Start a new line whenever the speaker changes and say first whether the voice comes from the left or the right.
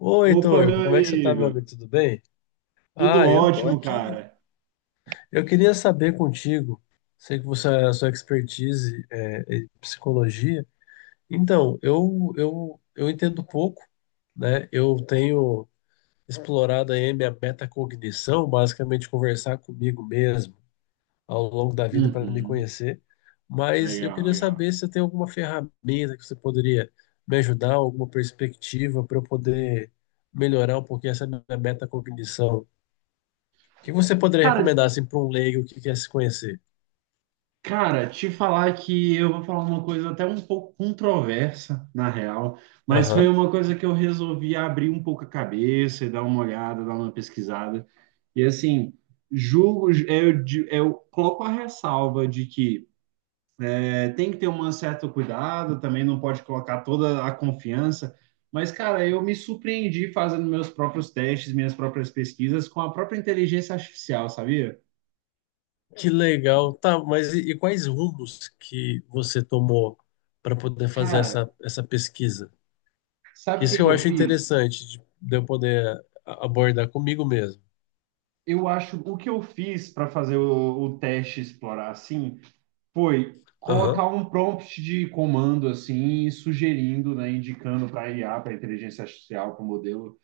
left: Oi,
right: Opa,
left: Heitor,
right: meu
left: como é que você tá, meu
right: amigo.
left: amigo? Tudo bem?
right: Tudo
left: Ah, eu tô
right: ótimo,
left: aqui.
right: cara.
left: Eu queria saber contigo, sei que você, a sua expertise é em psicologia. Então, eu entendo pouco, né? Eu tenho explorado aí minha metacognição, basicamente conversar comigo mesmo ao longo da vida para me
right: Uhum.
left: conhecer. Mas eu
right: Legal,
left: queria
right: legal.
left: saber se você tem alguma ferramenta que você poderia me ajudar, alguma perspectiva para eu poder melhorar um pouquinho essa minha metacognição. O que você poderia
right: Cara,
left: recomendar assim, para um leigo que quer se conhecer?
right: cara, te falar que eu vou falar uma coisa até um pouco controversa, na real, mas foi
left: Aham.
right: uma coisa que eu resolvi abrir um pouco a cabeça e dar uma olhada, dar uma pesquisada. E assim, julgo, eu, eu coloco a ressalva de que é, tem que ter um certo cuidado, também não pode colocar toda a confiança. Mas, cara, eu me surpreendi fazendo meus próprios testes, minhas próprias pesquisas com a própria inteligência artificial, sabia?
left: Que legal. Tá, mas e quais rumos que você tomou para poder fazer
right: Cara,
left: essa pesquisa?
right: sabe o
left: Isso
right: que
left: que
right: que
left: eu
right: eu
left: acho
right: fiz?
left: interessante de eu poder abordar comigo mesmo.
right: Eu acho o que eu fiz para fazer o teste explorar assim foi colocar
left: Aham.
right: um prompt de comando assim, sugerindo, né, indicando para a IA, para a inteligência artificial, para o modelo,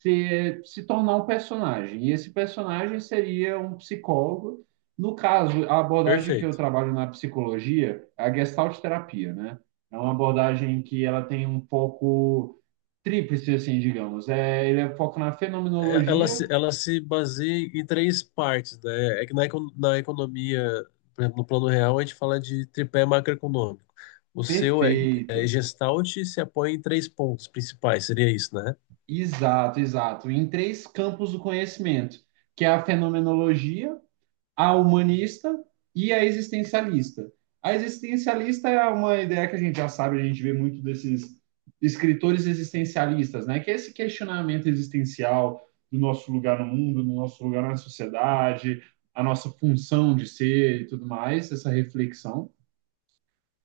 right: se tornar um personagem. E esse personagem seria um psicólogo. No caso, a abordagem que eu
left: Perfeito.
right: trabalho na psicologia é a gestalt terapia, né? É uma abordagem que ela tem um pouco tríplice, assim, digamos. É, ele é foco na fenomenologia,
left: Ela se baseia em três partes, né? É que na, na economia, por exemplo, no plano real, a gente fala de tripé macroeconômico. O seu é, é
right: perfeito.
left: Gestalt e se apoia em três pontos principais, seria isso, né?
right: Exato, exato. Em três campos do conhecimento, que é a fenomenologia, a humanista e a existencialista. A existencialista é uma ideia que a gente já sabe, a gente vê muito desses escritores existencialistas, né? Que é esse questionamento existencial do nosso lugar no mundo, do nosso lugar na sociedade, a nossa função de ser e tudo mais, essa reflexão.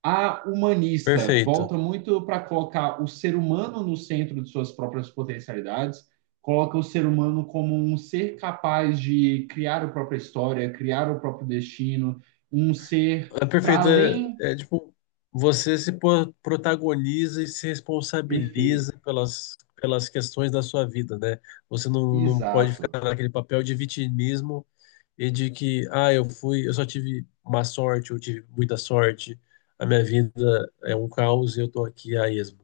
right: A humanista
left: Perfeito.
right: volta muito para colocar o ser humano no centro de suas próprias potencialidades, coloca o ser humano como um ser capaz de criar a própria história, criar o próprio destino, um ser
left: É
right: para
left: perfeito.
right: além.
left: É, é, tipo, você se po- protagoniza e se
right: Perfeito.
left: responsabiliza pelas, pelas questões da sua vida, né? Você não pode ficar
right: Exato,
left: naquele papel de vitimismo e de que, ah, eu fui, eu só tive má sorte, eu tive muita sorte, a minha vida é um caos e eu tô aqui a esmo.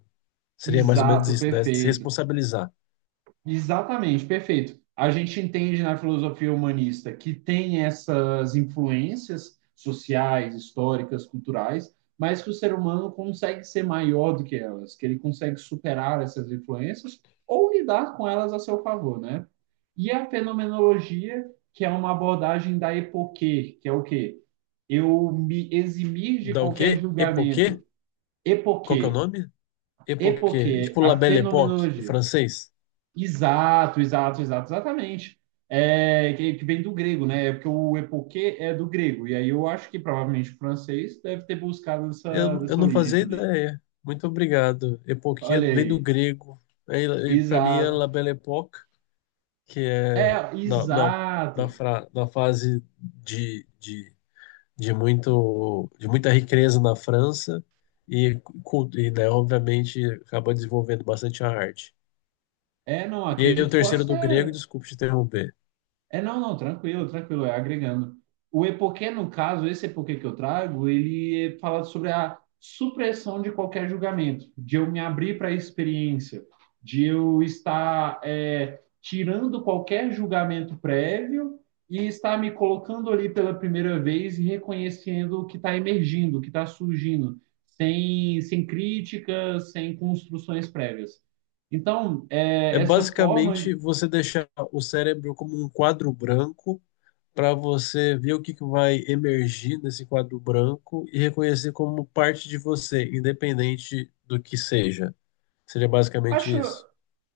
left: Seria mais ou menos
right: exato,
left: isso, né? Se
right: perfeito.
left: responsabilizar.
right: Exatamente, perfeito. A gente entende na filosofia humanista que tem essas influências sociais, históricas, culturais, mas que o ser humano consegue ser maior do que elas, que ele consegue superar essas influências ou lidar com elas a seu favor, né? E a fenomenologia, que é uma abordagem da epoquê, que é o quê? Eu me eximir de
left: Da o
right: qualquer
left: quê? Epoquê?
right: julgamento.
left: Qual que é o
right: Epoquê.
left: nome? Époque,
right: Epoquê,
left: tipo La
right: a
left: Belle Époque, do
right: fenomenologia.
left: francês.
right: Exato, exato, exato, exatamente. É, que vem do grego, né? É, porque o epoquê é do grego. E aí eu acho que provavelmente o francês deve ter buscado essa,
left: Eu
right: dessa
left: não
right: origem
left: fazia
right: também.
left: ideia. Muito obrigado. Époque
right: Olha
left: vem do
right: aí.
left: grego. Aí, para mim é
right: Exato.
left: La Belle Époque, que é
right: É,
left: da, da,
right: exato.
left: da fase muito, de muita riqueza na França e, né, obviamente, acaba desenvolvendo bastante a arte.
right: É, não,
left: E aí, o
right: acredito, pode
left: terceiro do grego,
right: ser.
left: desculpe te interromper.
right: É, não, não, tranquilo, tranquilo, é agregando. O epoquê, no caso, esse epoquê que eu trago, ele fala sobre a supressão de qualquer julgamento, de eu me abrir para a experiência, de eu estar é, tirando qualquer julgamento prévio e estar me colocando ali pela primeira vez e reconhecendo o que está emergindo, o que está surgindo, sem, sem críticas, sem construções prévias. Então, é,
left: É
right: essa forma,
left: basicamente você deixar o cérebro como um quadro branco para você ver o que que vai emergir nesse quadro branco e reconhecer como parte de você, independente do que seja. Seria basicamente
right: acho,
left: isso.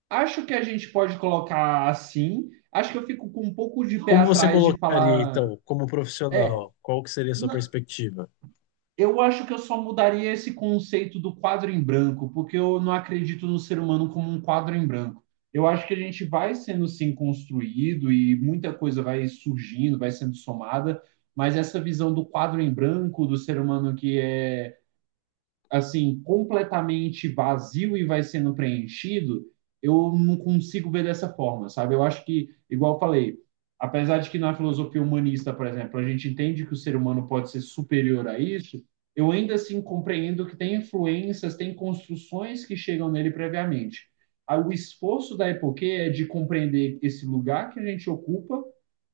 right: Acho que a gente pode colocar assim. Acho que eu fico com um pouco de pé
left: Como você
right: atrás de
left: colocaria,
right: falar.
left: então, como
right: É,
left: profissional? Qual que seria a sua
right: na-
left: perspectiva?
right: eu acho que eu só mudaria esse conceito do quadro em branco, porque eu não acredito no ser humano como um quadro em branco. Eu acho que a gente vai sendo sim construído e muita coisa vai surgindo, vai sendo somada, mas essa visão do quadro em branco, do ser humano que é assim, completamente vazio e vai sendo preenchido, eu não consigo ver dessa forma, sabe? Eu acho que, igual eu falei, apesar de que na filosofia humanista, por exemplo, a gente entende que o ser humano pode ser superior a isso, eu ainda assim compreendo que tem influências, tem construções que chegam nele previamente. Ah, o esforço da Epoquê é de compreender esse lugar que a gente ocupa,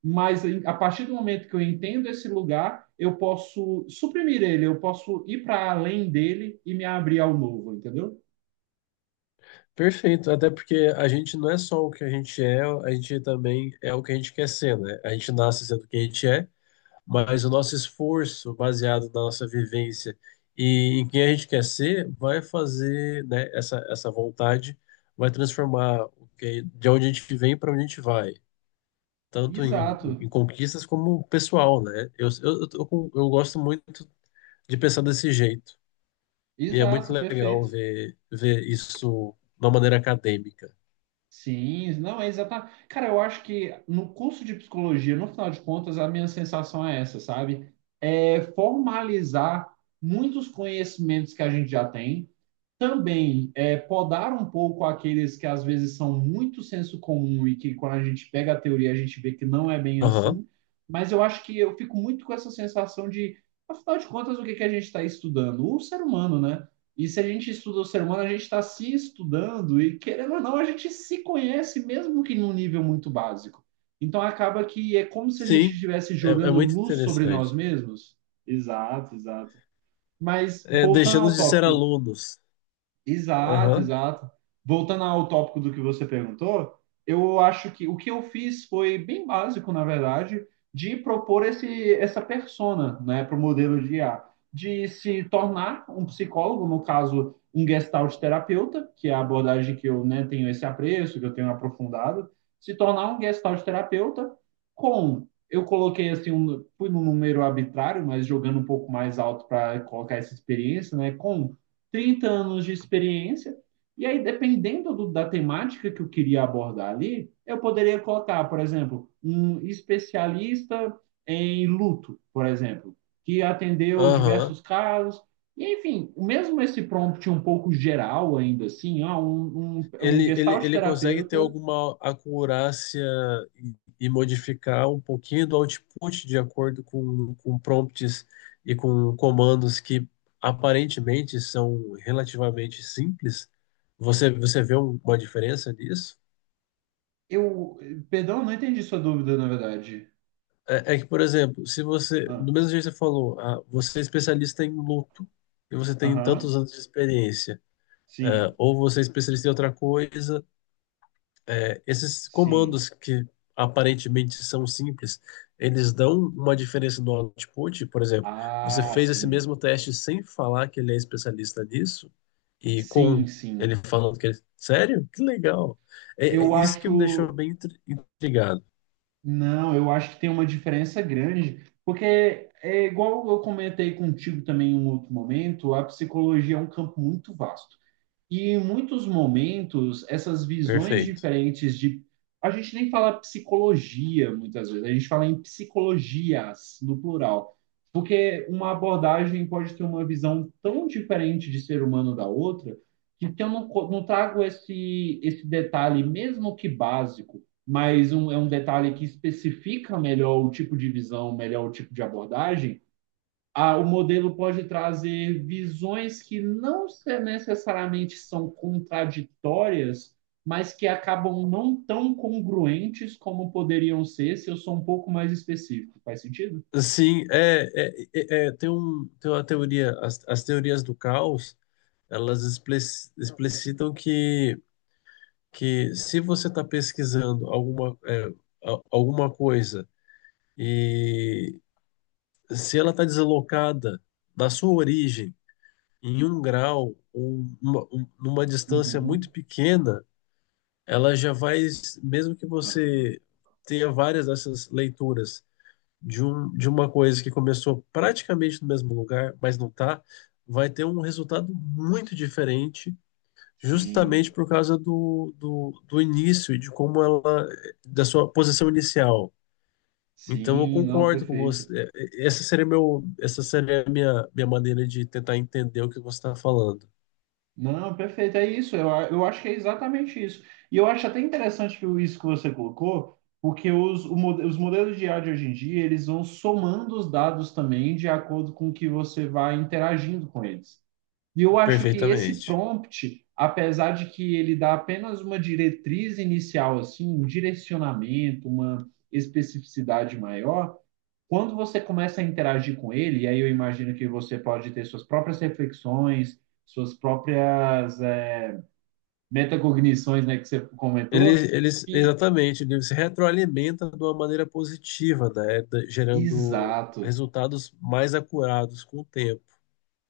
right: mas a partir do momento que eu entendo esse lugar, eu posso suprimir ele, eu posso ir para além dele e me abrir ao novo, entendeu?
left: Perfeito, até porque a gente não é só o que a gente é, a gente também é o que a gente quer ser, né? A gente nasce sendo o que a gente é. Mas o nosso esforço, baseado na nossa vivência e em quem a gente quer ser, vai fazer, né, essa vontade vai transformar de onde a gente vem para onde a gente vai, tanto em,
right: Exato,
left: em conquistas como pessoal, né? Eu gosto muito de pensar desse jeito. E é muito
right: exato,
left: legal
right: perfeito.
left: ver, ver isso de uma maneira acadêmica.
right: Sim, não é exatamente. Cara, eu acho que no curso de psicologia, no final de contas, a minha sensação é essa, sabe? É formalizar muitos conhecimentos que a gente já tem. Também é, podar um pouco aqueles que às vezes são muito senso comum e que quando a gente pega a teoria a gente vê que não é bem
left: Aham.
right: assim, mas eu acho que eu fico muito com essa sensação de, afinal de contas, o que que a gente está estudando? O ser humano, né? E se a gente estuda o ser humano, a gente está se estudando e, querendo ou não, a gente se conhece, mesmo que num nível muito básico. Então acaba que é como se a gente
left: Sim,
right: estivesse
left: é, é
right: jogando
left: muito
right: luz sobre nós
left: interessante.
right: mesmos. Exato, exato. Mas
left: É,
right: voltando
left: deixando
right: ao
left: de ser
right: tópico.
left: alunos.
right: Exato,
left: Aham,
right: exato. Voltando ao tópico do que você perguntou, eu acho que o que eu fiz foi bem básico, na verdade, de propor esse, essa persona, né, para o modelo de IA, de se tornar um psicólogo, no caso, um gestalt terapeuta, que é a abordagem que eu, né, tenho esse apreço, que eu tenho aprofundado, se tornar um gestalt terapeuta com eu coloquei assim fui num número arbitrário, mas jogando um pouco mais alto para colocar essa experiência, né, com 30 anos de experiência. E aí, dependendo do- da temática que eu queria abordar ali, eu poderia colocar, por exemplo, um especialista em luto, por exemplo, que atendeu
left: aham.
right: diversos casos. E, enfim, mesmo esse prompt um pouco geral, ainda assim, ó, um
left: Ele, ele,
right: gestalt
left: ele consegue ter
right: terapeuta.
left: alguma acurácia e, e modificar um pouquinho do output de acordo com prompts e com comandos que aparentemente são relativamente simples. Você vê uma diferença nisso?
right: Eu, perdão, não entendi sua dúvida, na verdade.
left: É, é que, por exemplo, se você, do
right: Ah,
left: mesmo jeito que você falou, ah, você é especialista em luto e você tem
right: aham,
left: tantos anos de experiência, ah,
right: sim,
left: ou você é especialista em outra coisa. Esses
right: sim.
left: comandos que aparentemente são simples, eles dão uma diferença no output. Por exemplo, você
right: Ah,
left: fez esse
right: sim,
left: mesmo teste sem falar que ele é especialista nisso, e com
right: sim,
left: ele
right: sim.
left: falando que ele. Sério? Que legal! É, é
right: Eu
left: isso que me deixou
right: acho.
left: bem intrigado.
right: Não, eu acho que tem uma diferença grande, porque é igual eu comentei contigo também em um outro momento, a psicologia é um campo muito vasto. E em muitos momentos, essas visões
left: Perfeito.
right: diferentes de. A gente nem fala psicologia muitas vezes, a gente fala em psicologias, no plural. Porque uma abordagem pode ter uma visão tão diferente de ser humano da outra, que se eu não, não trago esse, esse detalhe, mesmo que básico, mas é um detalhe que especifica melhor o tipo de visão, melhor o tipo de abordagem, ah, o modelo pode trazer visões que não necessariamente são contraditórias, mas que acabam não tão congruentes como poderiam ser se eu sou um pouco mais específico. Faz sentido?
left: Sim, tem, um, tem uma teoria, as teorias do caos, elas explicitam que se você está pesquisando alguma, é, alguma coisa e se ela está deslocada da sua origem em um grau ou numa distância
right: Uhum.
left: muito pequena, ela já vai, mesmo que
right: Aham.
left: você tenha várias dessas leituras de, um, de uma coisa que começou praticamente no mesmo lugar, mas não está, vai ter um resultado muito diferente justamente
right: Sim,
left: por causa do início e de como ela, da sua posição inicial. Então eu
right: sim, não,
left: concordo com
right: perfeito.
left: você. É, é, essa seria meu, essa seria a minha, minha maneira de tentar entender o que você está falando.
right: Não, perfeito, é isso. Eu acho que é exatamente isso. E eu acho até interessante que isso que você colocou, porque os modelos de IA de hoje em dia, eles vão somando os dados também de acordo com o que você vai interagindo com eles. E eu acho que esse
left: Perfeitamente.
right: prompt, apesar de que ele dá apenas uma diretriz inicial, assim, um direcionamento, uma especificidade maior, quando você começa a interagir com ele, e aí eu imagino que você pode ter suas próprias reflexões, suas próprias é, metacognições, né, que você comentou, e
left: Exatamente, ele se retroalimenta de uma maneira positiva, né? Gerando
right: exato,
left: resultados mais acurados com o tempo.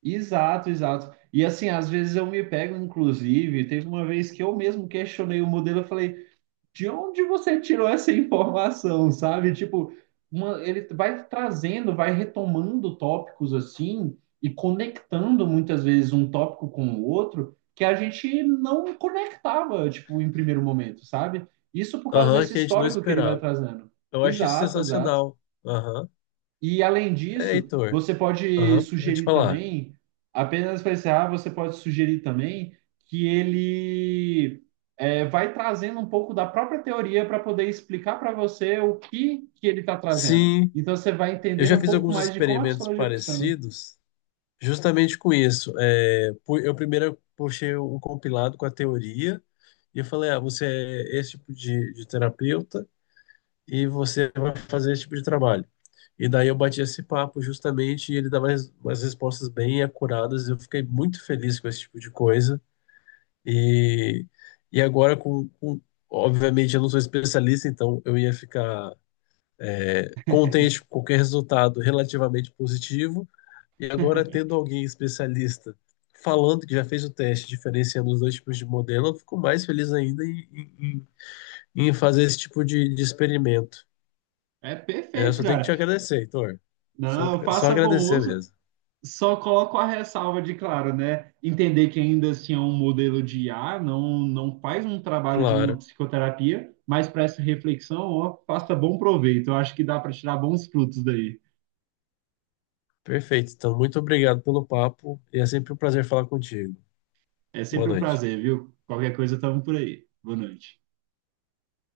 right: exato, exato. E assim, às vezes eu me pego, inclusive, teve uma vez que eu mesmo questionei o modelo, eu falei, de onde você tirou essa informação, sabe? Tipo, ele vai trazendo, vai retomando tópicos assim e conectando muitas vezes um tópico com o outro que a gente não conectava, tipo, em primeiro momento, sabe? Isso por causa
left: Aham,
right: desse
left: que a gente não
right: histórico que ele vai
left: esperava.
right: trazendo.
left: Eu acho isso
right: Exato, exato.
left: sensacional. Aham.
right: E além
left: É,
right: disso,
left: Heitor.
right: você pode
left: Aham, pode
right: sugerir
left: falar.
right: também, apenas para encerrar, você pode sugerir também que ele é, vai trazendo um pouco da própria teoria para poder explicar para você o que ele está trazendo.
left: Sim,
right: Então você vai
left: eu
right: entendendo
left: já
right: um
left: fiz
right: pouco
left: alguns
right: mais de como a
left: experimentos
right: psicologia funciona.
left: parecidos justamente com isso. É, eu primeiro puxei um compilado com a teoria e eu falei, ah, você é esse tipo de terapeuta e você vai fazer esse tipo de trabalho. E daí eu bati esse papo justamente e ele dava umas respostas bem acuradas. Eu fiquei muito feliz com esse tipo de coisa. E, e agora com... Obviamente eu não sou especialista, então eu ia ficar é, contente com qualquer resultado relativamente positivo, e agora, tendo alguém especialista falando que já fez o teste, diferenciando os dois tipos de modelo, eu fico mais feliz ainda em fazer esse tipo de experimento.
right: É
left: É, eu
right: perfeito,
left: só tenho que te
right: cara.
left: agradecer, Heitor. Só,
right: Não,
left: só
right: faça bom
left: agradecer
right: uso.
left: mesmo.
right: Só coloco a ressalva de, claro, né? Entender que ainda assim é um modelo de IA, não, não faz um trabalho de uma
left: Claro.
right: psicoterapia, mas para essa reflexão, ó, faça bom proveito. Eu acho que dá para tirar bons frutos daí.
left: Perfeito. Então, muito obrigado pelo papo e é sempre um prazer falar contigo.
right: É
left: Boa
right: sempre um
left: noite.
right: prazer, viu? Qualquer coisa, estamos por aí. Boa noite.